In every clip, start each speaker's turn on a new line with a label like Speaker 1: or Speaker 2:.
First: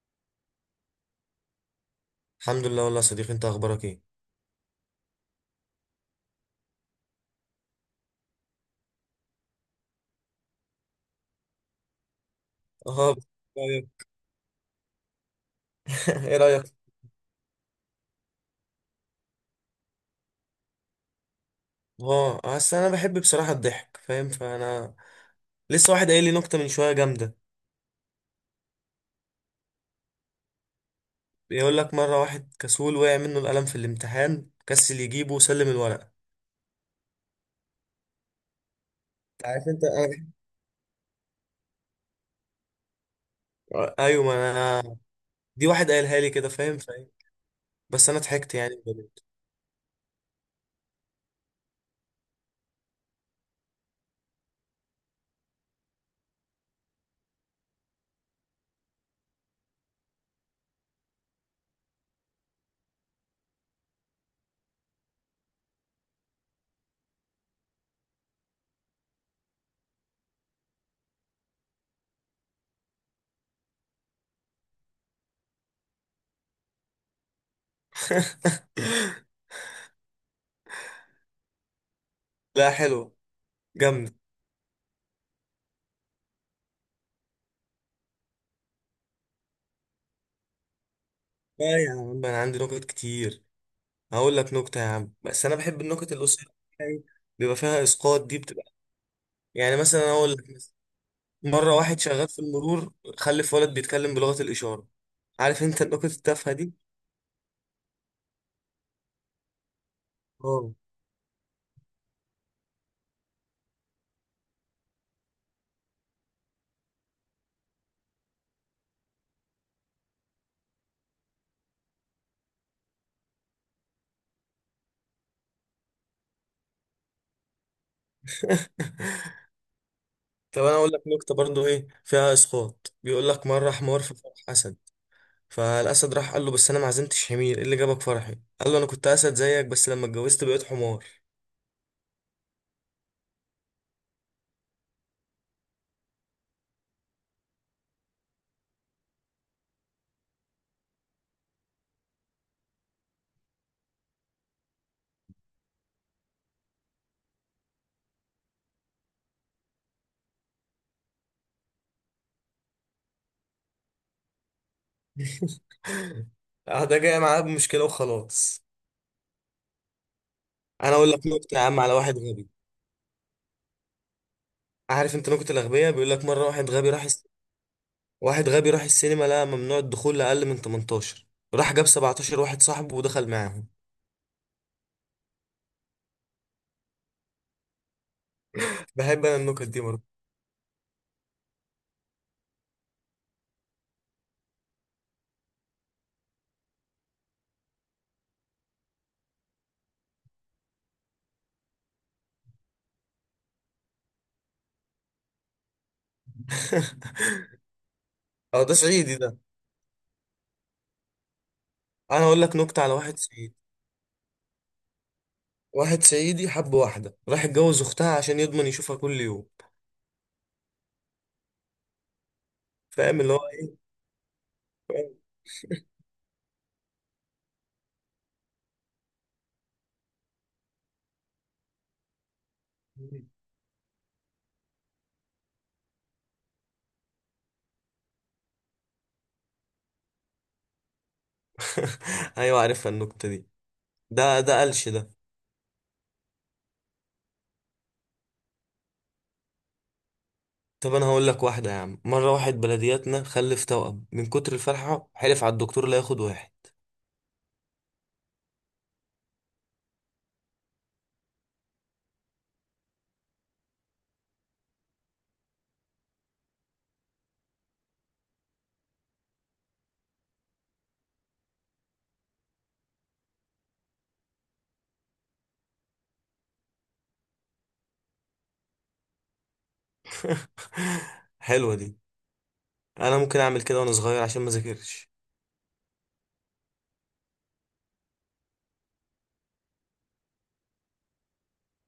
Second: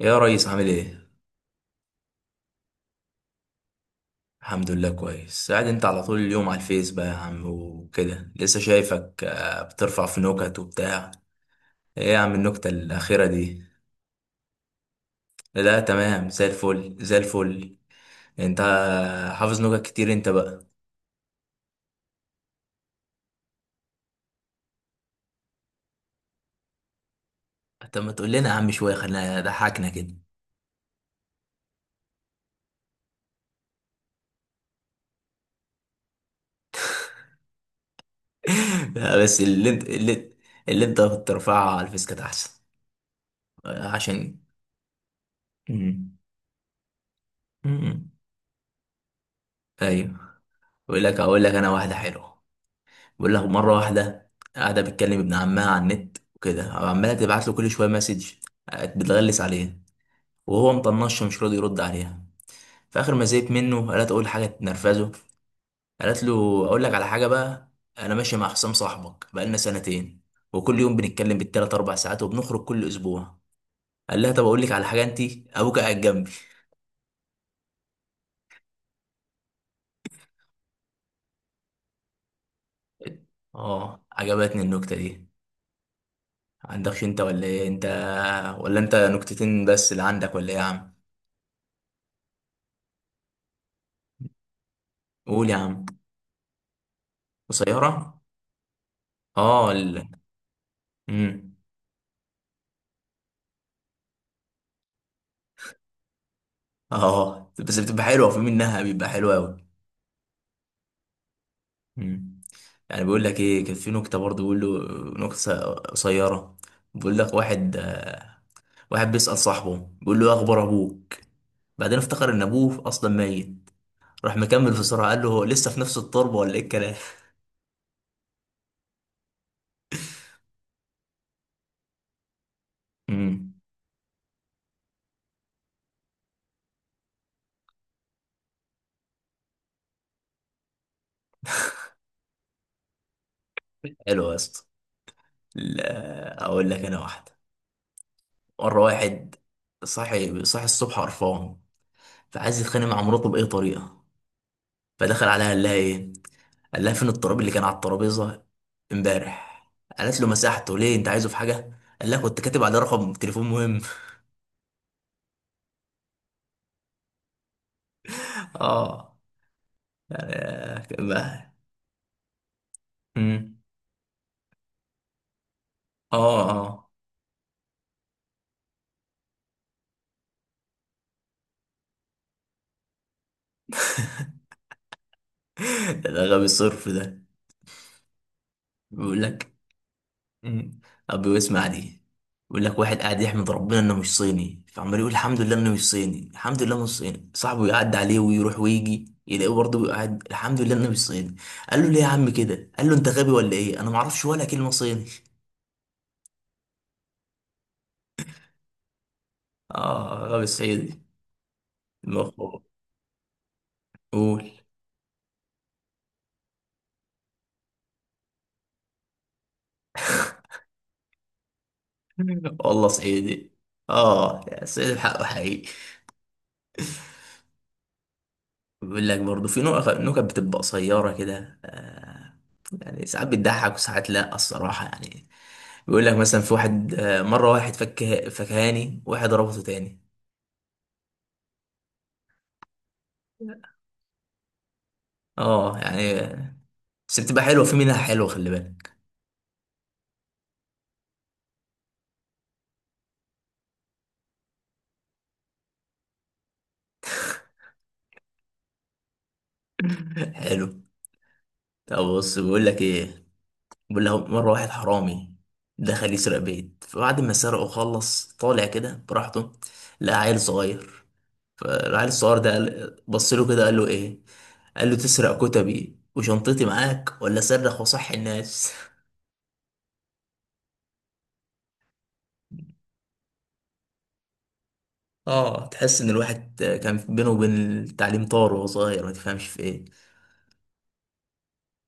Speaker 1: يا ريس عامل ايه؟
Speaker 2: الحمد لله والله يا صديقي، انت اخبارك ايه؟
Speaker 1: الحمد لله كويس. قاعد انت على طول اليوم على الفيس بقى يا عم وكده، لسه شايفك بترفع في نكت وبتاع. ايه يا عم النكتة
Speaker 2: اه
Speaker 1: الأخيرة
Speaker 2: بس.
Speaker 1: دي؟
Speaker 2: طيب.
Speaker 1: لا تمام،
Speaker 2: ايه
Speaker 1: زي
Speaker 2: رايك؟
Speaker 1: الفل زي الفل. انت حافظ نكت كتير انت بقى.
Speaker 2: اه اصل انا بحب بصراحه الضحك، فاهم، فانا لسه واحد قايل لي نكته من شويه جامده.
Speaker 1: طب ما تقول لنا يا عم شوية، خلينا ضحكنا كده.
Speaker 2: بيقول لك مره واحد كسول وقع منه القلم في الامتحان، كسل يجيبه وسلم الورقه.
Speaker 1: لا بس
Speaker 2: انت عارف
Speaker 1: اللي انت
Speaker 2: انا بحب-
Speaker 1: اللي انت بترفعها على الفيس كانت أحسن.
Speaker 2: اه، ايوه،
Speaker 1: عشان...
Speaker 2: ما انا دي واحد
Speaker 1: مم.
Speaker 2: قايلها لي كده، فاهم. بس
Speaker 1: مم.
Speaker 2: انا ضحكت يعني بجد.
Speaker 1: ايوه. اقول لك انا واحدة حلوة. بقول له مره واحده قاعده بتكلم ابن عمها على النت وكده، وعماله تبعت له كل شويه مسج، بتغلس عليه وهو مطنشه مش راضي يرد عليها. في اخر ما زهقت منه قالت اقول حاجه تنرفزه. قالت له اقول لك على حاجه بقى، انا ماشي مع حسام صاحبك بقالنا سنتين، وكل يوم بنتكلم بالتلات اربع ساعات وبنخرج كل اسبوع. قال لها طب اقول لك على حاجه انت، ابوك قاعد جنبي.
Speaker 2: لا، حلو.
Speaker 1: اه
Speaker 2: جامد.
Speaker 1: عجبتني النكته دي. عندكش انت ولا ايه انت؟ ولا انت نكتتين بس اللي عندك ولا ايه يا عم؟
Speaker 2: لا يا عم، انا عندي نكت كتير. هقول لك نكته يا عم، بس
Speaker 1: قول
Speaker 2: انا
Speaker 1: يا
Speaker 2: بحب
Speaker 1: عم.
Speaker 2: النكت القصيره، بيبقى فيها
Speaker 1: قصيرة.
Speaker 2: اسقاط، دي بتبقى
Speaker 1: اه
Speaker 2: يعني
Speaker 1: ال...
Speaker 2: مثلا. اقول لك مثلا:
Speaker 1: مم.
Speaker 2: مره واحد شغال في المرور، خلف ولد بيتكلم بلغه الاشاره. عارف انت النكت التافهه دي.
Speaker 1: اه بس بتبقى حلوة، في منها بيبقى حلو أوي.
Speaker 2: اه.
Speaker 1: مم. يعني بيقول لك ايه، كان في نكتة برضه بيقول له نكتة قصيرة. بيقول لك واحد، واحد بيسأل صاحبه بيقول له إيه أخبار أبوك، بعدين افتكر إن أبوه أصلا ميت، راح مكمل في سرعة قال له هو لسه في نفس التربة ولا إيه الكلام.
Speaker 2: طب انا اقول لك نكته برضو ايه فيها اسقاط. بيقول لك:
Speaker 1: مم.
Speaker 2: مره حمار في فرح اسد، فالاسد راح قال له: بس انا ما عزمتش حمير، ايه اللي جابك فرحي؟ قال له: انا كنت اسد زيك، بس لما اتجوزت بقيت حمار.
Speaker 1: حلو يا اسطى. لا، أقول لك أنا واحدة. مرة واحد صاحي صاحي الصبح قرفان، فعايز يتخانق مع مراته بأي طريقة، فدخل عليها قال لها ايه، قال لها فين التراب اللي كان على الترابيزه امبارح. قالت له مسحته ليه انت عايزه في حاجه، قال لها كنت كاتب عليه رقم تليفون مهم.
Speaker 2: اه، ده جاي معاه بمشكله وخلاص.
Speaker 1: اه.
Speaker 2: انا
Speaker 1: يعني-
Speaker 2: اقول لك
Speaker 1: ما-
Speaker 2: نكته يا عم على واحد غبي.
Speaker 1: مم.
Speaker 2: عارف انت نكته الاغبياء؟ بيقول
Speaker 1: اه
Speaker 2: لك مره واحد
Speaker 1: اه.
Speaker 2: غبي راح، واحد غبي راح السينما، لقى ممنوع الدخول لأقل من 18، راح جاب 17 واحد صاحبه ودخل معاهم.
Speaker 1: ده غبي الصرف ده. بيقول
Speaker 2: بحب انا
Speaker 1: لك...
Speaker 2: النكت دي برضه.
Speaker 1: مم. أبي اسمع دي. بيقول لك واحد قاعد يحمد ربنا انه مش صيني، فعمال يقول الحمد لله انه مش صيني، الحمد لله مش صيني. صاحبه يعدي عليه ويروح ويجي يلاقيه برضه قاعد الحمد لله انه مش صيني. قال له ليه يا عم كده، قال له انت غبي ولا ايه، انا ما اعرفش ولا كلمه صيني.
Speaker 2: اه، ده صعيدي ده.
Speaker 1: اه غبي صعيدي
Speaker 2: انا
Speaker 1: المخ.
Speaker 2: اقول لك نكتة على واحد صعيدي.
Speaker 1: قول.
Speaker 2: واحد صعيدي حب واحدة، راح اتجوز اختها عشان يضمن يشوفها كل يوم.
Speaker 1: والله
Speaker 2: فاهم اللي هو
Speaker 1: صعيدي.
Speaker 2: ايه.
Speaker 1: اه صعيدي الحق حقيقي. بيقول لك برضه في نكت بتبقى قصيرة كده، يعني ساعات بتضحك وساعات لا، الصراحة يعني. بيقول لك مثلا في واحد، مرة واحد فك فكهاني، واحد ربطه تاني.
Speaker 2: ايوه، عارفها النكتة دي، ده قلش ده.
Speaker 1: اه يعني بس بتبقى حلوة، في منها حلوة خلي بالك.
Speaker 2: طب انا هقول لك واحدة يا عم. مرة واحد بلدياتنا خلف توأم، من كتر الفرحة حلف على الدكتور لا ياخد واحد.
Speaker 1: حلو. طب بص بيقول لك ايه، بيقول له مرة واحد حرامي دخل يسرق بيت، فبعد ما سرقه خلص طالع كده براحته، لقى عيل صغير. فالعيل الصغير ده بص له كده قال له ايه، قال له تسرق كتبي وشنطتي معاك ولا صرخ وصحي الناس.
Speaker 2: حلوة دي. انا ممكن اعمل كده وانا صغير عشان ما ذاكرش.
Speaker 1: اه تحس ان الواحد كان بينه وبين التعليم طار وهو صغير، ما تفهمش في ايه.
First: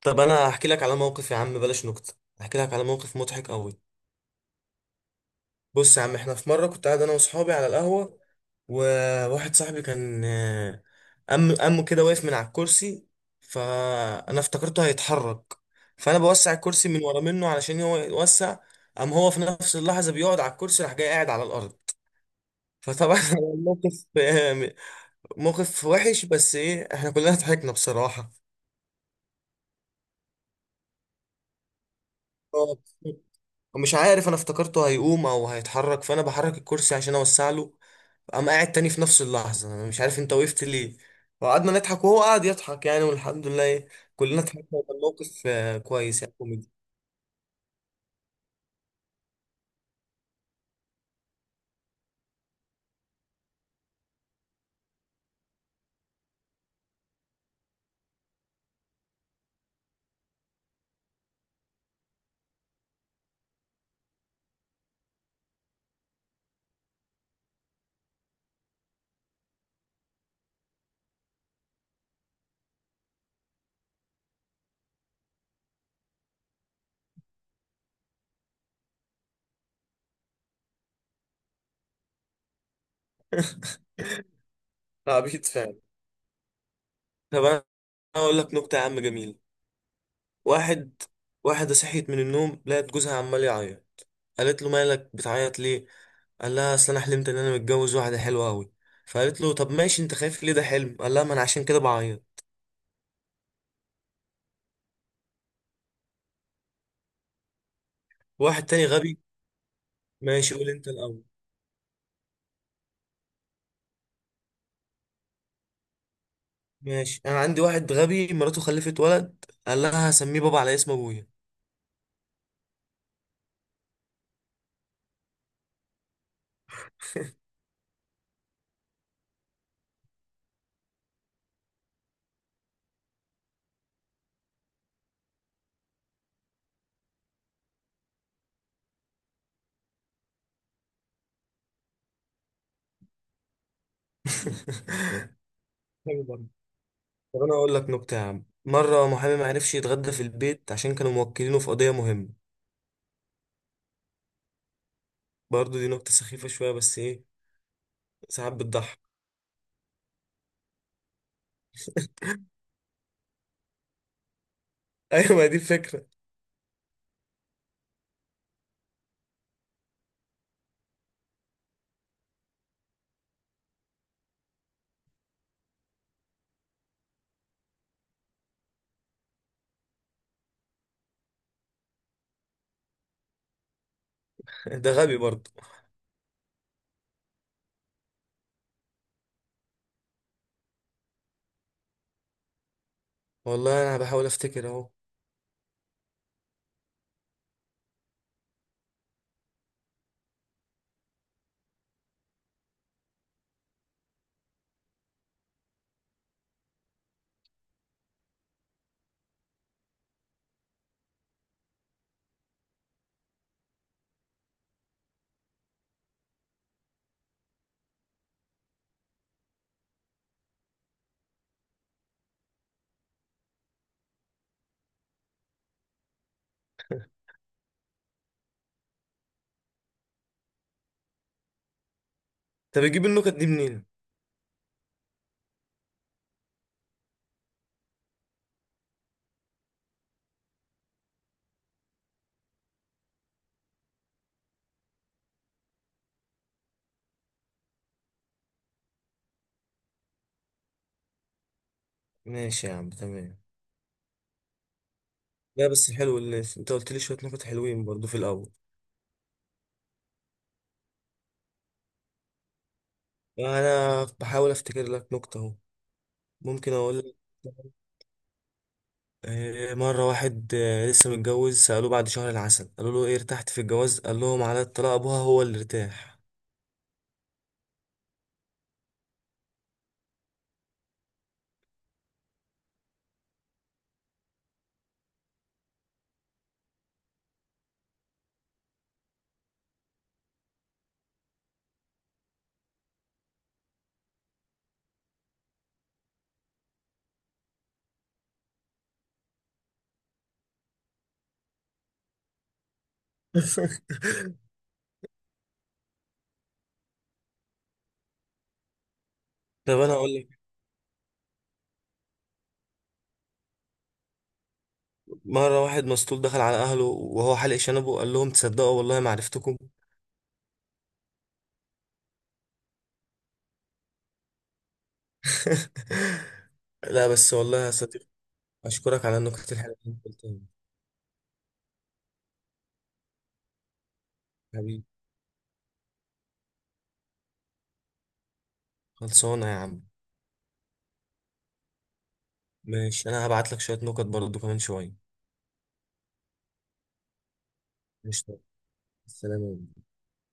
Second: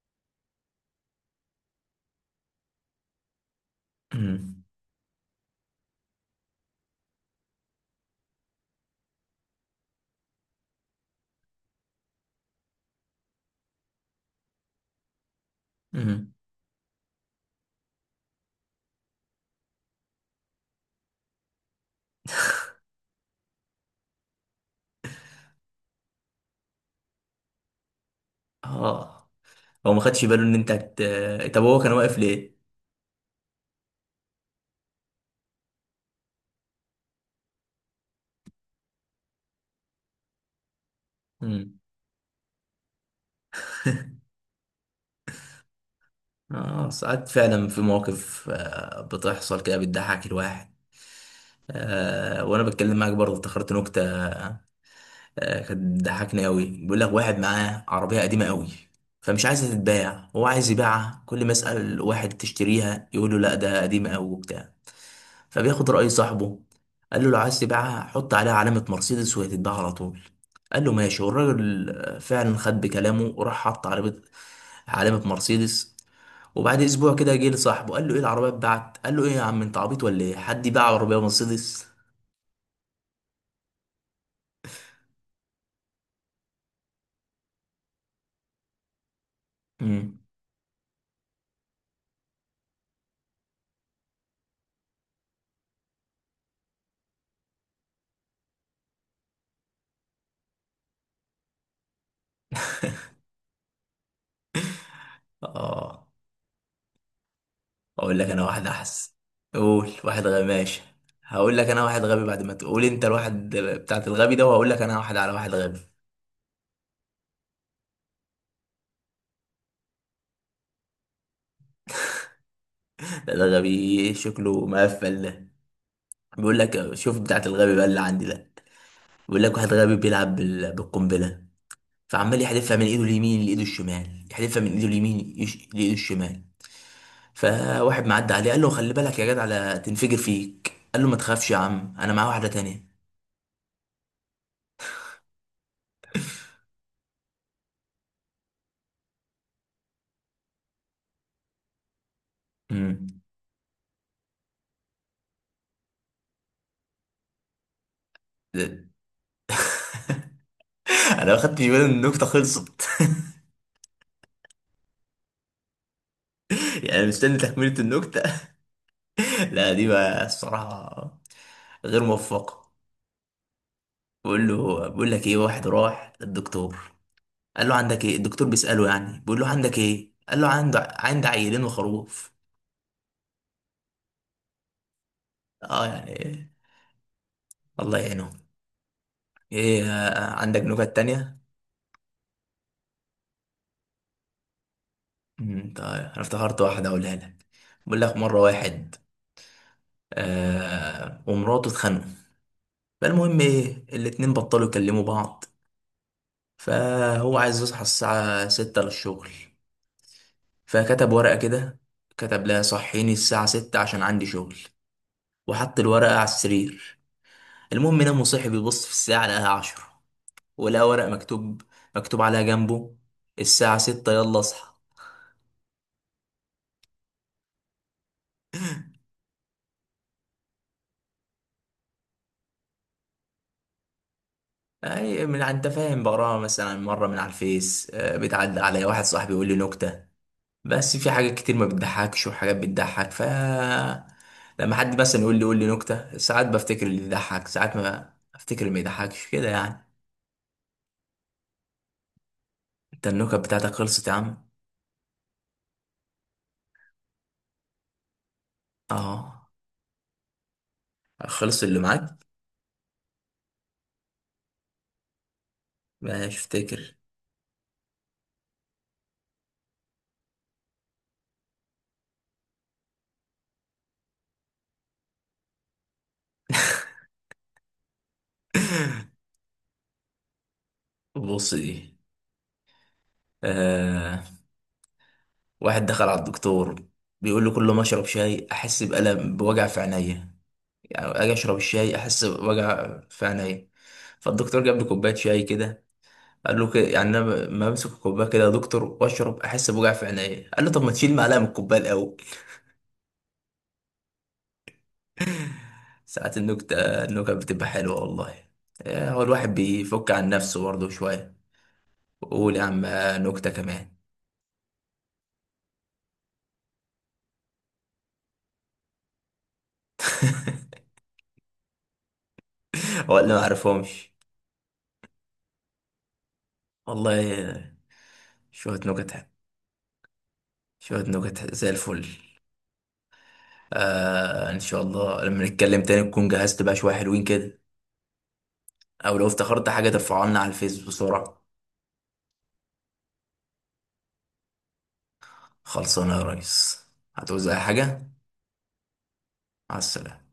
Speaker 2: طب انا هحكي لك على موقف يا عم، بلاش نكت، هحكي لك على موقف مضحك قوي.
Speaker 1: أمم،
Speaker 2: بص يا عم، احنا في مره كنت قاعد انا واصحابي على القهوه، وواحد صاحبي كان أمه كده واقف من على الكرسي، فانا افتكرته هيتحرك، فانا
Speaker 1: أمم.
Speaker 2: بوسع الكرسي من ورا منه علشان هو يوسع، قام هو في نفس اللحظه بيقعد على الكرسي، راح جاي قاعد على الارض. فطبعا الموقف موقف وحش، بس ايه، احنا كلنا ضحكنا بصراحه.
Speaker 1: اه. هو ما خدش باله ان انت طب هو كان واقف ليه؟
Speaker 2: ومش عارف، انا افتكرته هيقوم او هيتحرك، فانا بحرك الكرسي عشان اوسع له، قام قاعد تاني في نفس اللحظه. انا مش عارف انت وقفت ليه. وقعدنا
Speaker 1: أمم.
Speaker 2: نضحك وهو قعد يضحك يعني، والحمد لله كلنا ضحكنا، وكان موقف كويس يعني، كوميدي.
Speaker 1: اه ساعات فعلا في مواقف، بتحصل كده بتضحك الواحد. آه وانا بتكلم معاك برضه افتكرت نكتة، كانت ضحكني قوي. بيقول لك واحد معاه عربية قديمة قوي، فمش عايزة تتباع، هو عايز يبيعها، كل ما يسأل واحد تشتريها يقول له لا ده قديمة قوي وبتاع. فبياخد رأي صاحبه، قال له لو عايز تبيعها حط عليها علامة مرسيدس وهي تتباع على طول. قال له ماشي. والراجل، فعلا خد بكلامه وراح حط علامة علامة مرسيدس. وبعد اسبوع كده جه لصاحبه قال له ايه العربية اتباعت، قال له ايه يا عم انت عبيط ولا ايه، حد يباع عربية مرسيدس.
Speaker 2: عبيط فعلا. طب انا اقول لك نكته يا عم جميل.
Speaker 1: امم.
Speaker 2: واحد، واحده صحيت من النوم لقت جوزها عمال يعيط، قالت له: مالك بتعيط ليه؟ قال لها: اصل انا حلمت ان انا متجوز واحده حلوه قوي. فقالت له: طب ماشي، انت خايف ليه؟ ده حلم. قال لها: ما انا عشان كده بعيط.
Speaker 1: اه اقول لك انا واحد
Speaker 2: واحد تاني
Speaker 1: احس.
Speaker 2: غبي
Speaker 1: قول واحد غبي
Speaker 2: ماشي. قول
Speaker 1: ماشي.
Speaker 2: انت الاول.
Speaker 1: هقول لك انا واحد غبي بعد ما تقول انت الواحد بتاعت الغبي ده، وهقول لك انا واحد على واحد غبي.
Speaker 2: ماشي، انا عندي واحد غبي مراته خلفت ولد، قال لها: هسميه بابا على اسم ابويا.
Speaker 1: ده غبي شكله مقفل ده. بيقول لك شوف بتاعت الغبي بقى اللي عندي ده. بيقول لك واحد غبي بيلعب بالقنبله، فعمال يحدفها من ايده اليمين لايده الشمال، يحدفها من ايده اليمين لايده الشمال. فواحد معدي عليه قال له خلي بالك يا جدع لا تنفجر فيك، قال له ما تخافش يا عم انا معايا واحده تانية.
Speaker 2: غبي برضه. طب انا اقول لك نكته يا عم. مره محامي ما عرفش يتغدى في البيت عشان كانوا موكلينه في قضيه مهمه.
Speaker 1: امم.
Speaker 2: برضه دي نكته سخيفه شويه، بس ايه، ساعات بتضحك.
Speaker 1: انا ما خدتش بالي ان النكته خلصت.
Speaker 2: ايوه، ما دي الفكره.
Speaker 1: يعني مستني تكملة النكتة. لا دي بقى الصراحة غير موفقة. بقول لك ايه واحد راح للدكتور، قال له عندك ايه، الدكتور بيسأله يعني بيقول له عندك ايه، قال له عندي عيلين وخروف.
Speaker 2: ده غبي برضه.
Speaker 1: اه يعني، الله يعينهم. ايه، عندك نكت تانية؟
Speaker 2: والله انا بحاول افتكر اهو.
Speaker 1: طيب انا افتكرت واحدة اقولها لك. بقول لك مرة واحد آه ومراته اتخانقوا، فالمهم ايه الاتنين بطلوا يكلموا بعض. فهو عايز يصحى الساعة ستة للشغل، فكتب ورقة كده، كتب لها صحيني الساعة ستة عشان عندي شغل، وحط الورقة على السرير. المهم نام وصحي بيبص في الساعة لقاها عشرة، ولقى ورقة مكتوب عليها جنبه، الساعة ستة يلا اصحى.
Speaker 2: طب بتجيب النكت دي منين؟
Speaker 1: أي من أنت فاهم، بقراها مثلا مرة من على الفيس، بتعدي عليا واحد صاحبي يقول لي نكتة. بس في حاجات كتير ما بتضحكش وحاجات بتضحك لما حد مثلا يقول لي نكتة ساعات بفتكر اللي يضحك، ساعات ما افتكر اللي ما يضحكش كده يعني.
Speaker 2: ماشي يا عم
Speaker 1: انت النكت
Speaker 2: تمام.
Speaker 1: بتاعتك خلصت يا عم؟
Speaker 2: لا بس حلو اللي انت قلت لي، شويه نكت حلوين برضه في الاول.
Speaker 1: اه. خلص اللي معاك.
Speaker 2: انا بحاول افتكر لك نكته اهو.
Speaker 1: ماشي
Speaker 2: ممكن
Speaker 1: افتكر.
Speaker 2: اقول لك مرة واحد لسه متجوز، سألوه بعد شهر العسل، قالوا له: ايه، ارتحت في الجواز؟ قال لهم: على الطلاق، ابوها هو اللي ارتاح.
Speaker 1: بص دي. آه. واحد دخل على الدكتور بيقول له كل ما اشرب شاي احس بوجع في عينيا، يعني اجي اشرب الشاي احس بوجع في عينيا. فالدكتور جاب له كوبايه شاي كده قال له كده يعني، انا ما امسك الكوبايه كده يا دكتور واشرب احس بوجع في عينيا، قال له طب ما تشيل معلقه من الكوبايه الاول. ساعات النكته، النكت بتبقى حلوه والله. هو الواحد
Speaker 2: طب انا
Speaker 1: بيفك
Speaker 2: اقول
Speaker 1: عن
Speaker 2: لك:
Speaker 1: نفسه برضه شويه. قول يا عم نكتة كمان.
Speaker 2: مرة واحد مسطول دخل على اهله وهو حلق شنبه، قال لهم: تصدقوا والله ما عرفتكم.
Speaker 1: ولا ما اعرفهمش
Speaker 2: لا بس والله يا
Speaker 1: والله.
Speaker 2: صديقي،
Speaker 1: شوية
Speaker 2: اشكرك على
Speaker 1: نكت.
Speaker 2: النكت الحلوة اللي انت قلتها.
Speaker 1: شوية نكت زي الفل. آه ان شاء
Speaker 2: حبيبي.
Speaker 1: الله لما نتكلم تاني تكون جهزت بقى شوية حلوين كده، او لو
Speaker 2: خلصانة يا
Speaker 1: افتكرت
Speaker 2: عم.
Speaker 1: حاجة ترفعها لنا على الفيس بسرعة.
Speaker 2: ماشي، انا هبعت لك شوية نكت برضه كمان شوية.
Speaker 1: خلصانة يا ريس. هتعوز اي حاجة.
Speaker 2: مش السلام
Speaker 1: مع
Speaker 2: عليكم.
Speaker 1: السلامة.